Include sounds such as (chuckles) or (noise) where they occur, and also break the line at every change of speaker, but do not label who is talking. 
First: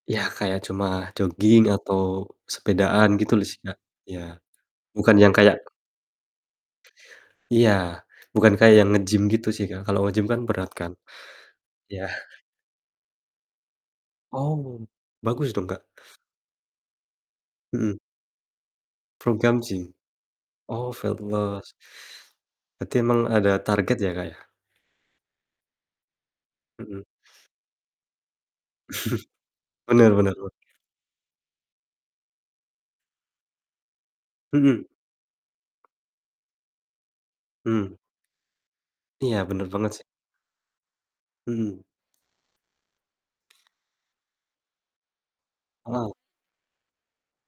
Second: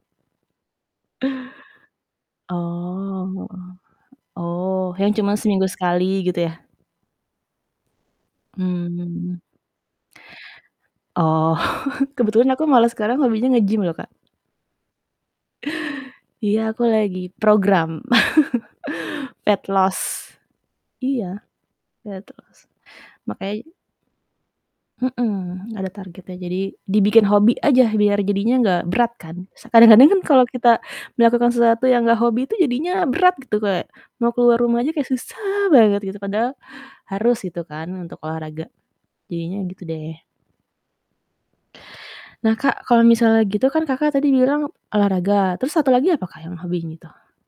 Iya, kayak cuma jogging atau sepedaan gitu
Oh,
lu si, Kak. Iya,
oh, yang
bukan yang
cuman
kayak
seminggu sekali, gitu ya?
Iya, bukan kayak yang nge-gym
Mmm.
gitu sih Kak, kalau nge-gym kan berat kan.
Oh.
Iya.
(chuckles) Kebetulan aku malah sekarang hobinya nge-gym loh, Kak.
Oh, bagus dong, Kak?
Iya aku lagi program,
Mhm.
(chuckles)
Program
fat
gym?
loss.
Oh, fat
Iya,
loss.
fat loss.
Berarti emang ada
Makanya
target ya, Kak, ya?
Mhm, ada targetnya jadi
Mhm.
dibikin hobi aja, biar jadinya nggak berat kan, se
(chuckles)
kadang-kadang
Benar
kan
benar
kalau
bener.
kita melakukan sesuatu yang nggak hobi itu jadinya berat gitu, kayak mau keluar rumah
Mhm.
aja kayak susah banget gitu. Padahal harus gitu kan,
Mmm.
untuk olahraga,
Iya,
jadinya
benar
gitu
banget si
deh.
Mhm.
Nah Kak, kalau misalnya gitu kan Kakak, tadi bilang olahraga, terus 1 lagi
Orang
apa Kak, yang hobinya itu?